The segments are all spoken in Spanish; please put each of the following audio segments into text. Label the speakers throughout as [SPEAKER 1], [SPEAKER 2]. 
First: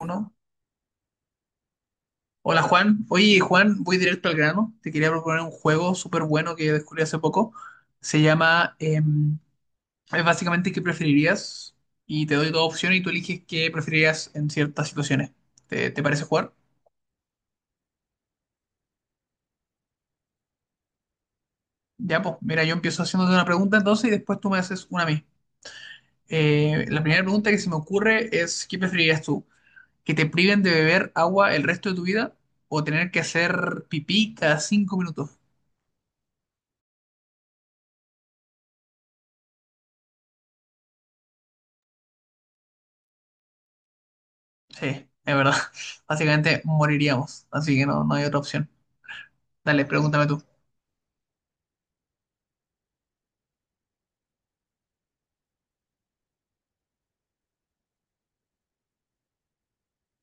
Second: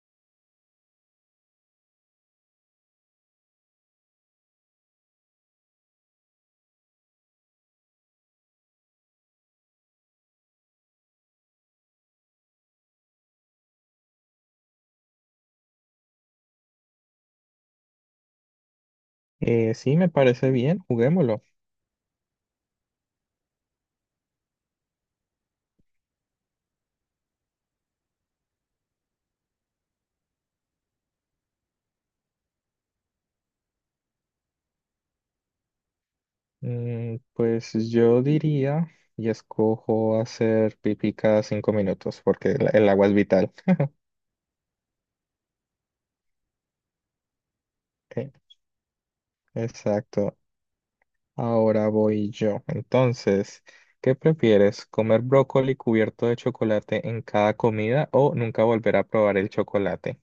[SPEAKER 1] Uno. Hola Juan. Oye Juan, voy directo al grano. Te quería proponer un juego súper bueno que descubrí hace poco. Se llama, es básicamente qué preferirías y te doy dos opciones y tú eliges qué preferirías en ciertas situaciones. ¿Te parece jugar?
[SPEAKER 2] Sí, me parece bien, juguémoslo.
[SPEAKER 1] Ya, pues mira, yo empiezo haciéndote una pregunta entonces y después tú me haces una a mí. La primera pregunta que se me ocurre es, ¿qué preferirías tú? ¿Que te priven de beber agua el resto de tu vida o tener que hacer pipí cada 5 minutos?
[SPEAKER 2] Pues yo diría y escojo hacer pipí cada 5 minutos porque el agua es vital.
[SPEAKER 1] Sí, es verdad. Básicamente moriríamos, así que no, no hay
[SPEAKER 2] Eh,
[SPEAKER 1] otra opción. Dale, pregúntame
[SPEAKER 2] Exacto.
[SPEAKER 1] tú.
[SPEAKER 2] Ahora voy yo. Entonces, ¿qué prefieres? ¿Comer brócoli cubierto de chocolate en cada comida o nunca volver a probar el chocolate?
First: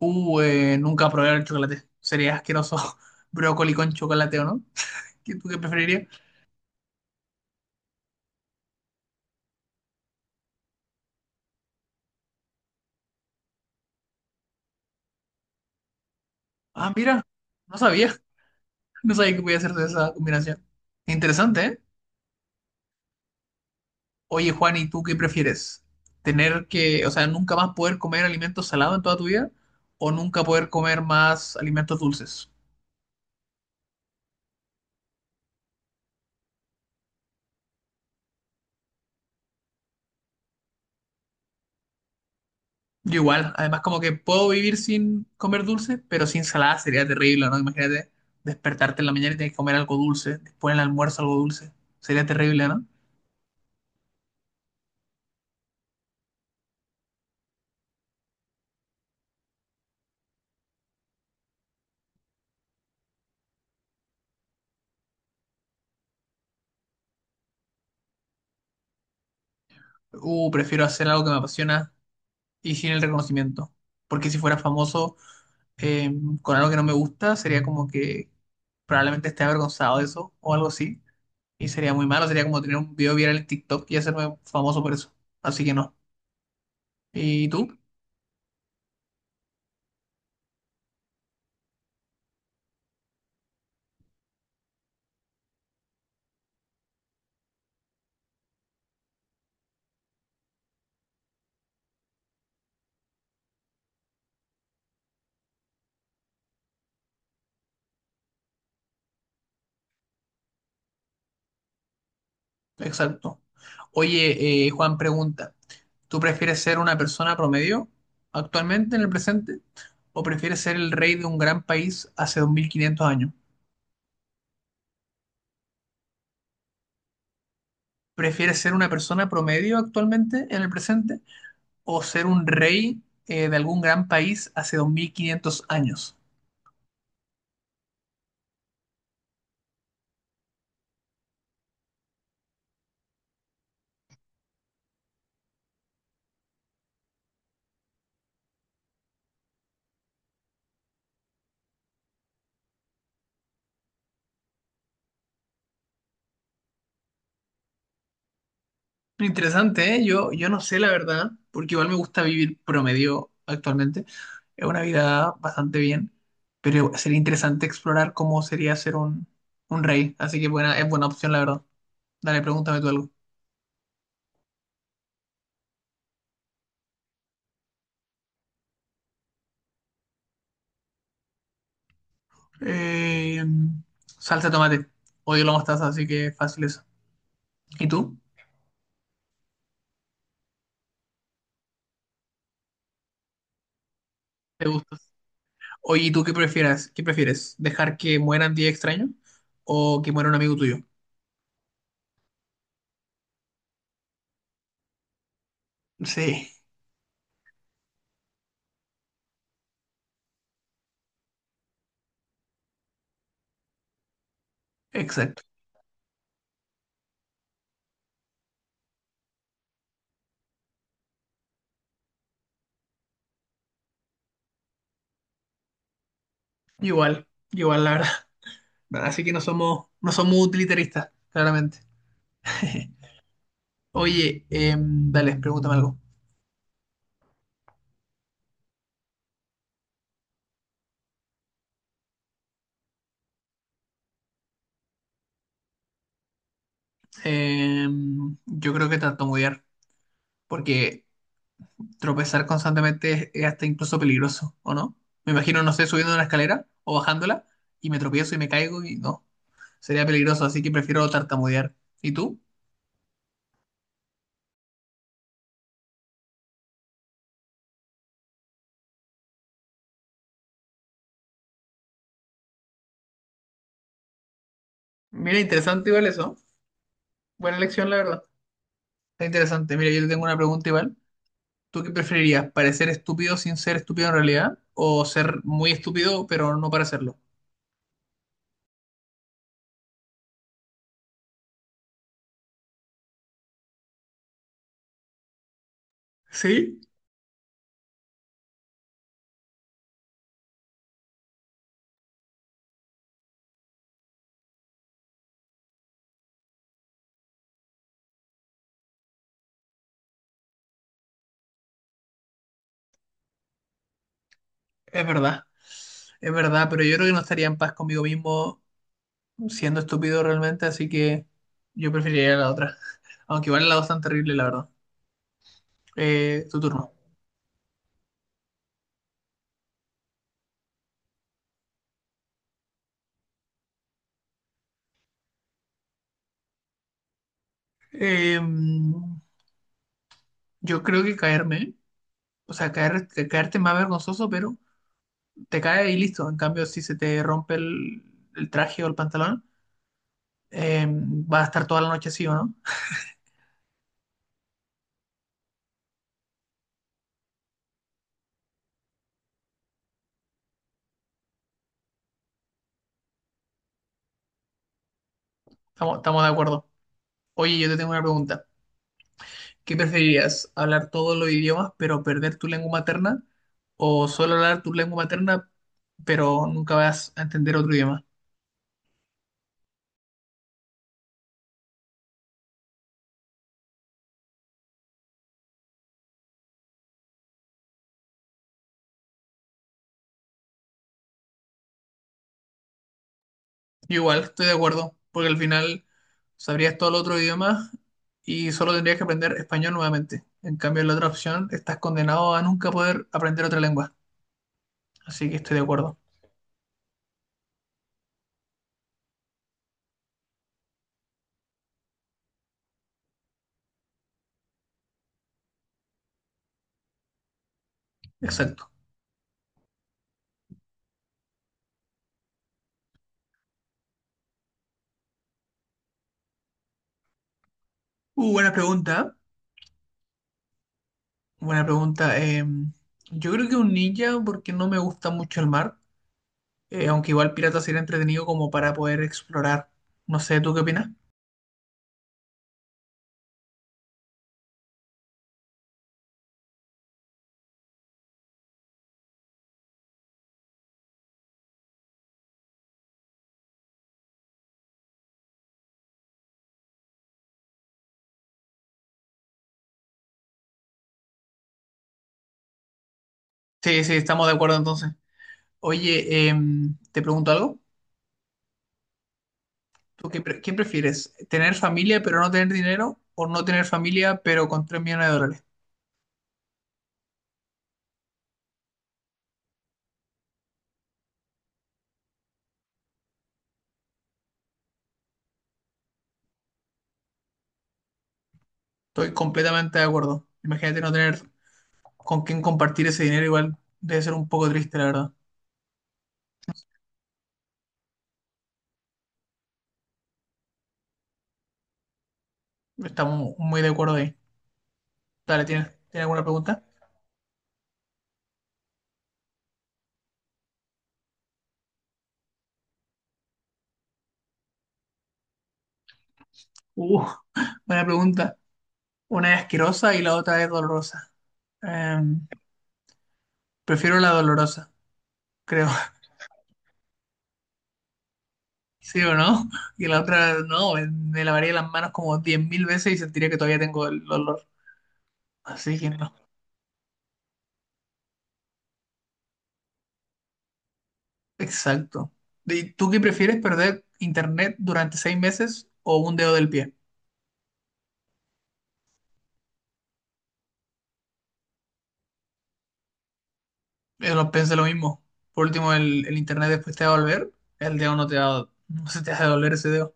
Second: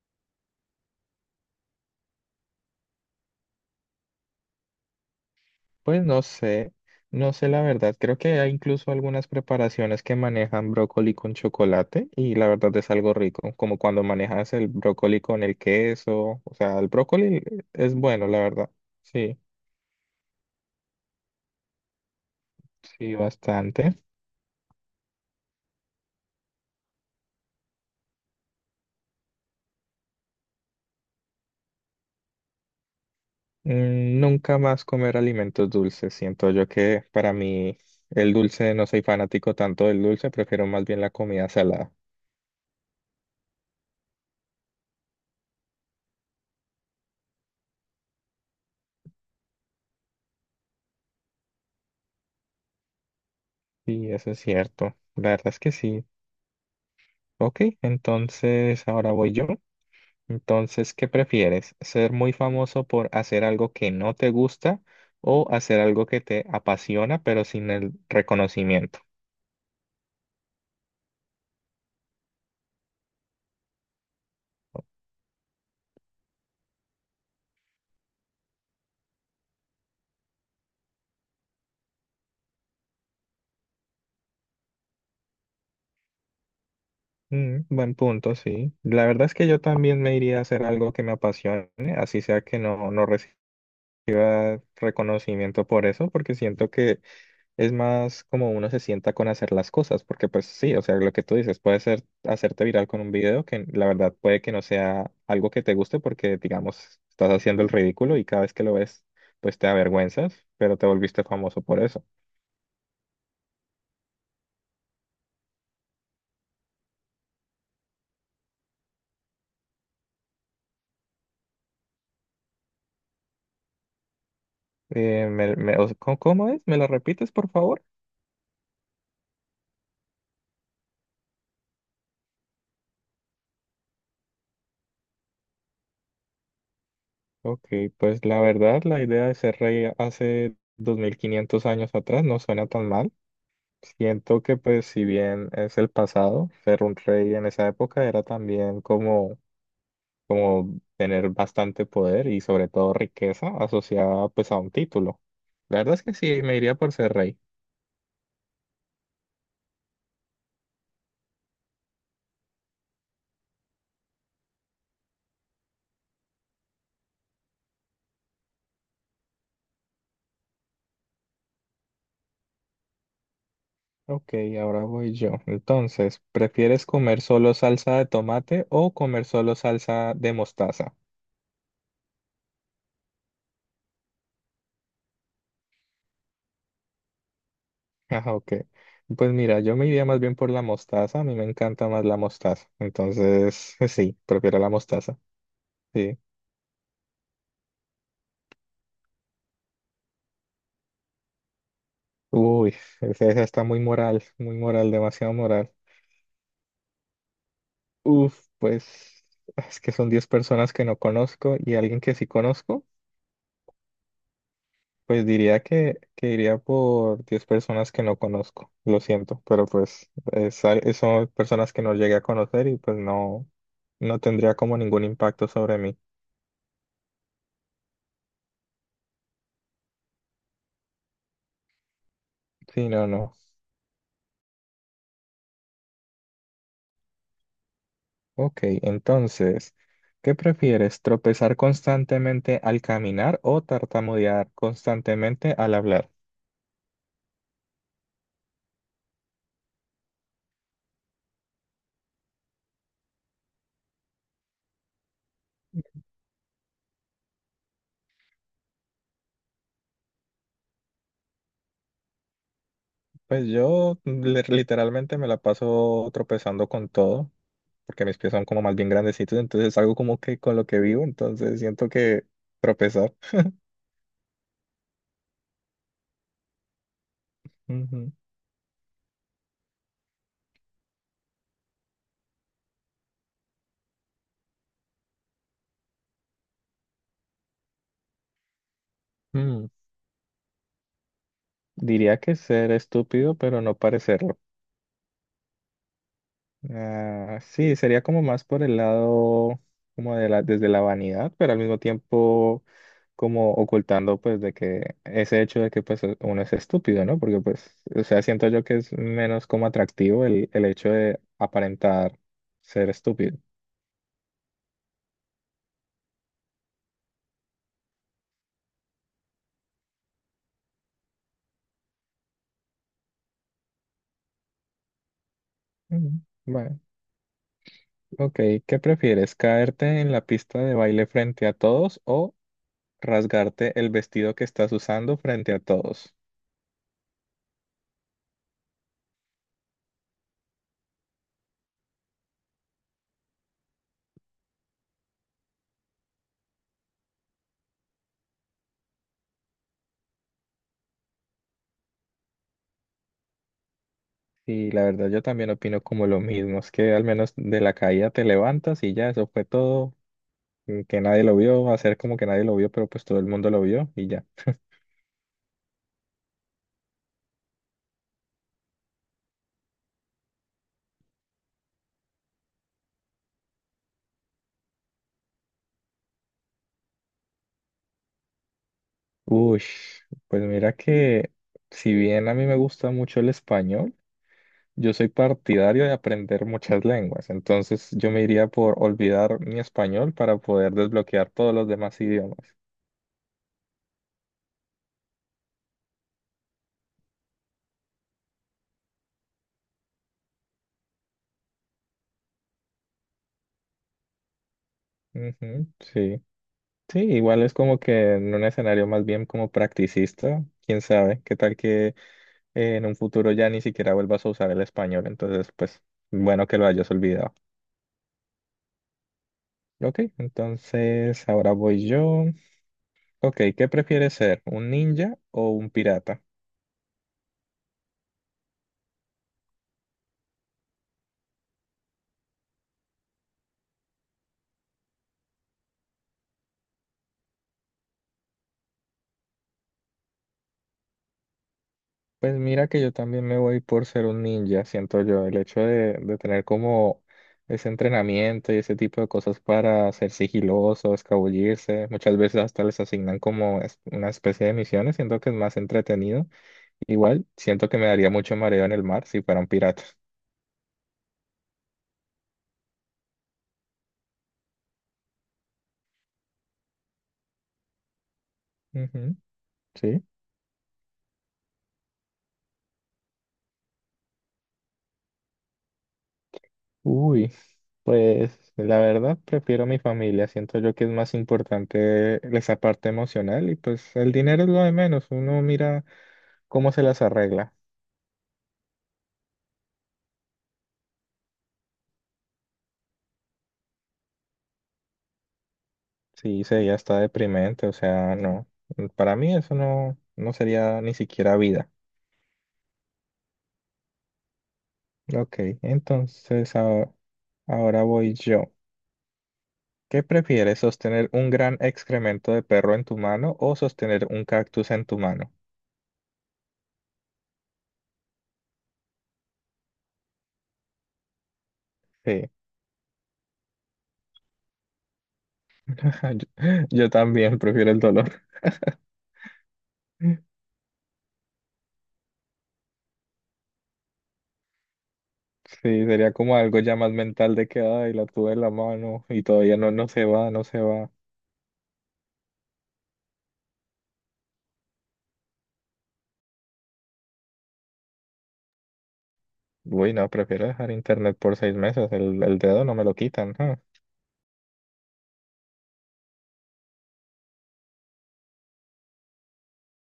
[SPEAKER 1] Nunca probé el chocolate. Sería asqueroso brócoli con chocolate, ¿o no? ¿Tú qué
[SPEAKER 2] Pues
[SPEAKER 1] preferirías?
[SPEAKER 2] no sé, no sé la verdad. Creo que hay incluso algunas preparaciones que manejan brócoli con chocolate y la verdad es algo rico, como cuando manejas el brócoli con el queso. O sea, el
[SPEAKER 1] Ah, mira,
[SPEAKER 2] brócoli
[SPEAKER 1] no
[SPEAKER 2] es
[SPEAKER 1] sabía.
[SPEAKER 2] bueno, la verdad.
[SPEAKER 1] No sabía
[SPEAKER 2] Sí,
[SPEAKER 1] que podía hacer de esa combinación. Interesante, ¿eh?
[SPEAKER 2] sí, bastante.
[SPEAKER 1] Oye, Juan, ¿y tú qué prefieres? ¿Tener que, o sea, nunca más poder comer alimentos salados en toda tu vida o nunca poder comer más alimentos dulces?
[SPEAKER 2] Nunca más comer alimentos dulces. Siento yo que para mí el dulce, no soy fanático tanto del dulce, prefiero más bien la comida salada.
[SPEAKER 1] Yo igual, además como que puedo vivir sin comer dulce, pero sin salada sería terrible, ¿no? Imagínate despertarte en la mañana y tienes que comer algo dulce, después en el almuerzo algo dulce, sería terrible, ¿no?
[SPEAKER 2] Sí, eso es cierto. La verdad es que sí. Ok, entonces ahora voy yo. Entonces, ¿qué prefieres? ¿Ser muy famoso por hacer algo que no te gusta o hacer algo que te apasiona pero sin el reconocimiento?
[SPEAKER 1] Prefiero hacer algo que me apasiona y sin el reconocimiento, porque si fuera famoso eh, con algo que no me gusta, sería como que probablemente esté avergonzado de eso o algo así, y sería muy malo, sería como tener un video viral en TikTok y hacerme famoso por eso, así que no. ¿Y tú?
[SPEAKER 2] Buen punto, sí. La verdad es que yo también me iría a hacer algo que me apasione, así sea que no reciba reconocimiento por eso, porque siento que es más como uno se sienta con hacer las cosas, porque pues sí, o sea, lo que tú dices, puede ser hacerte viral con un video que la verdad puede que no sea algo que te guste porque, digamos, estás haciendo el ridículo y cada vez que lo ves, pues te avergüenzas, pero te volviste famoso por eso.
[SPEAKER 1] Exacto. Oye, Juan pregunta, ¿tú prefieres ser una persona promedio actualmente en el presente o prefieres ser el rey de un gran país hace 2500 años?
[SPEAKER 2] ¿Cómo es? ¿Me lo repites, por favor?
[SPEAKER 1] ¿Prefieres ser una persona promedio actualmente en el presente o ser un rey de algún gran país hace 2500 años?
[SPEAKER 2] Ok, pues la verdad, la idea de ser rey hace 2500 años atrás no suena tan mal. Siento que pues si bien es el pasado, ser un rey en esa época era también como tener bastante poder y sobre todo riqueza asociada pues a un título. La verdad es que sí, me iría por ser rey.
[SPEAKER 1] Interesante, ¿eh? Yo no sé la verdad, porque igual me gusta vivir promedio actualmente. Es una vida bastante bien, pero sería interesante explorar cómo sería ser un rey. Así que buena, es buena opción, la verdad. Dale, pregúntame tú algo.
[SPEAKER 2] Ok, ahora voy yo. Entonces, ¿prefieres comer solo salsa de tomate o comer solo salsa de mostaza?
[SPEAKER 1] Eh, salsa de tomate. Odio la mostaza, así que fácil eso. ¿Y tú?
[SPEAKER 2] Ah, ok. Pues mira, yo me iría más bien por la mostaza. A mí me encanta más la mostaza. Entonces, sí, prefiero
[SPEAKER 1] ¿Te
[SPEAKER 2] la
[SPEAKER 1] gusta?
[SPEAKER 2] mostaza.
[SPEAKER 1] Oye, ¿y
[SPEAKER 2] Sí.
[SPEAKER 1] tú qué prefieres? ¿Qué prefieres? ¿Dejar que mueran 10 extraños o que muera un amigo tuyo?
[SPEAKER 2] Uy, esa está muy moral, demasiado moral.
[SPEAKER 1] Sí,
[SPEAKER 2] Uf, pues es que son 10 personas que no conozco y alguien que sí conozco, pues
[SPEAKER 1] exacto.
[SPEAKER 2] diría que iría por 10 personas que no conozco. Lo siento, pero pues es son personas que no llegué a conocer y pues no tendría como ningún impacto sobre mí.
[SPEAKER 1] Igual, igual, la verdad. Así que no somos, no somos utilitaristas, claramente.
[SPEAKER 2] Sí, no, no.
[SPEAKER 1] Oye, dale, pregúntame algo.
[SPEAKER 2] Ok, entonces, ¿qué prefieres? ¿Tropezar constantemente al caminar o tartamudear constantemente al hablar?
[SPEAKER 1] Eh, yo creo que tartamudear, porque tropezar constantemente es hasta incluso peligroso, ¿o no? Me imagino, no sé, subiendo una escalera o bajándola y me tropiezo y me caigo y no, sería peligroso, así que prefiero tartamudear. ¿Y tú?
[SPEAKER 2] Pues yo literalmente me la paso tropezando con todo. Porque mis pies son como más bien grandecitos, entonces es algo como que con lo que vivo, entonces siento que tropezar.
[SPEAKER 1] Mira, interesante igual eso. Buena elección, la
[SPEAKER 2] Ujú.
[SPEAKER 1] verdad. Está interesante. Mira, yo te tengo una pregunta igual. ¿Tú qué preferirías? ¿Parecer estúpido sin ser estúpido en realidad? ¿O ser muy estúpido pero no parecerlo?
[SPEAKER 2] Mm, Diría que ser estúpido, pero no parecerlo.
[SPEAKER 1] Sí,
[SPEAKER 2] Ah, sí, sería como más por el lado, como desde la vanidad, pero al mismo tiempo como ocultando pues de que ese hecho de que pues uno es estúpido, ¿no? Porque pues, o sea, siento yo que es menos como atractivo el hecho de aparentar ser estúpido.
[SPEAKER 1] es verdad. Es verdad, pero yo creo que no estaría en paz conmigo mismo siendo estúpido realmente, así que yo preferiría la otra. Aunque igual la dos tan terrible, la verdad.
[SPEAKER 2] Mm,
[SPEAKER 1] Tu
[SPEAKER 2] Bueno.
[SPEAKER 1] turno.
[SPEAKER 2] Ok, ¿qué prefieres? ¿Caerte en la pista de baile frente a todos o rasgarte el vestido que estás usando frente a todos?
[SPEAKER 1] Eh, yo creo que caerme, o sea, caer, caerte es más vergonzoso, pero te caes y listo. En cambio, si se te rompe el traje o el pantalón, vas a estar toda la noche así, ¿o no?
[SPEAKER 2] Y la verdad yo también opino como lo mismo, es que al menos de la caída te levantas y ya, eso fue todo, y que nadie lo vio, hacer como que nadie lo vio, pero pues todo el mundo lo vio y ya.
[SPEAKER 1] Estamos de acuerdo. Oye, yo te tengo una pregunta. ¿Qué preferirías? ¿Hablar todos los idiomas pero perder tu lengua materna? ¿O solo hablar tu lengua materna pero nunca vas a entender otro idioma?
[SPEAKER 2] Uy, pues mira que si bien a mí me gusta mucho el español. Yo soy partidario de aprender muchas lenguas, entonces yo me iría por olvidar mi español para poder desbloquear todos los demás idiomas.
[SPEAKER 1] Yo igual, estoy de acuerdo, porque al final sabrías todo el otro idioma y solo tendrías que aprender español nuevamente. En cambio, en la otra opción estás condenado a nunca poder aprender otra lengua. Así que estoy de
[SPEAKER 2] Ujú,
[SPEAKER 1] acuerdo.
[SPEAKER 2] sí. Sí, igual es como que en un escenario más bien como practicista, quién sabe, qué tal que en un futuro ya ni siquiera vuelvas a usar el español, entonces pues bueno que lo hayas olvidado.
[SPEAKER 1] Exacto.
[SPEAKER 2] Ok, entonces ahora voy yo. Ok, ¿qué prefieres ser, un ninja o un pirata?
[SPEAKER 1] Buena pregunta. Buena pregunta. Yo creo que un ninja porque no me gusta mucho el mar. Aunque igual Pirata sería entretenido como para poder explorar. No sé, ¿tú qué opinas?
[SPEAKER 2] Pues mira que yo también me voy por ser un ninja, siento yo. El hecho de tener como ese entrenamiento y ese tipo de cosas para ser sigiloso, escabullirse, muchas veces hasta les asignan como una especie de misiones, siento que es más entretenido. Igual, siento que me daría mucho mareo en el mar si fuera un pirata.
[SPEAKER 1] Sí, sí, estamos de acuerdo entonces. Oye, te pregunto algo.
[SPEAKER 2] Ujú, sí.
[SPEAKER 1] ¿Quién prefieres? ¿Tener familia pero no tener dinero o no tener familia pero con 3 millones de dólares?
[SPEAKER 2] Uy, pues la verdad prefiero mi familia, siento yo que es más importante esa parte emocional y pues el dinero es lo de menos, uno mira cómo se las arregla.
[SPEAKER 1] Estoy completamente de acuerdo. Imagínate no tener con quién compartir ese dinero, igual debe ser un poco triste, la verdad.
[SPEAKER 2] Sí, sería hasta deprimente, o sea, no. Para mí eso no sería ni siquiera vida.
[SPEAKER 1] Estamos muy de acuerdo ahí.
[SPEAKER 2] Ok,
[SPEAKER 1] Dale, ¿tienes alguna
[SPEAKER 2] entonces
[SPEAKER 1] pregunta?
[SPEAKER 2] ahora voy yo. ¿Qué prefieres, sostener un gran excremento de perro en tu mano o sostener un cactus en tu mano?
[SPEAKER 1] Uh, buena pregunta. Una es asquerosa y la otra es dolorosa. Em,
[SPEAKER 2] Sí,
[SPEAKER 1] prefiero la dolorosa, creo.
[SPEAKER 2] yo, yo también prefiero el dolor.
[SPEAKER 1] ¿Sí o no? Y la otra, no, me lavaría las manos como 10.000 veces y sentiría que todavía tengo el olor.
[SPEAKER 2] Sí,
[SPEAKER 1] Así que
[SPEAKER 2] sería
[SPEAKER 1] no.
[SPEAKER 2] como algo ya más mental de que, ay, la tuve en la mano y todavía no se va, no se va.
[SPEAKER 1] Exacto. ¿Y tú qué prefieres, perder internet durante 6 meses o un dedo del pie?
[SPEAKER 2] Uy, no, prefiero dejar internet por 6 meses, el dedo no me lo quitan.
[SPEAKER 1] Yo lo pensé lo mismo. Por último, el internet después te va a volver, el dedo no te va, no se te va a doler ese dedo.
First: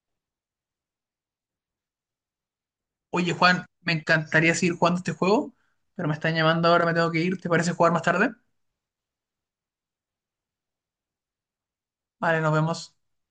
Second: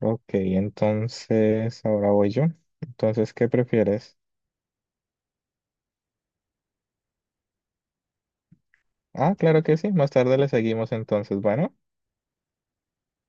[SPEAKER 2] Ok, entonces ahora voy yo. Entonces,
[SPEAKER 1] Oye,
[SPEAKER 2] ¿qué
[SPEAKER 1] Juan, me
[SPEAKER 2] prefieres?
[SPEAKER 1] encantaría seguir jugando este juego, pero me están llamando ahora, me tengo que ir. ¿Te parece jugar más tarde?
[SPEAKER 2] Ah, claro que sí. Más tarde le seguimos entonces. Bueno.
[SPEAKER 1] Vale, nos vemos.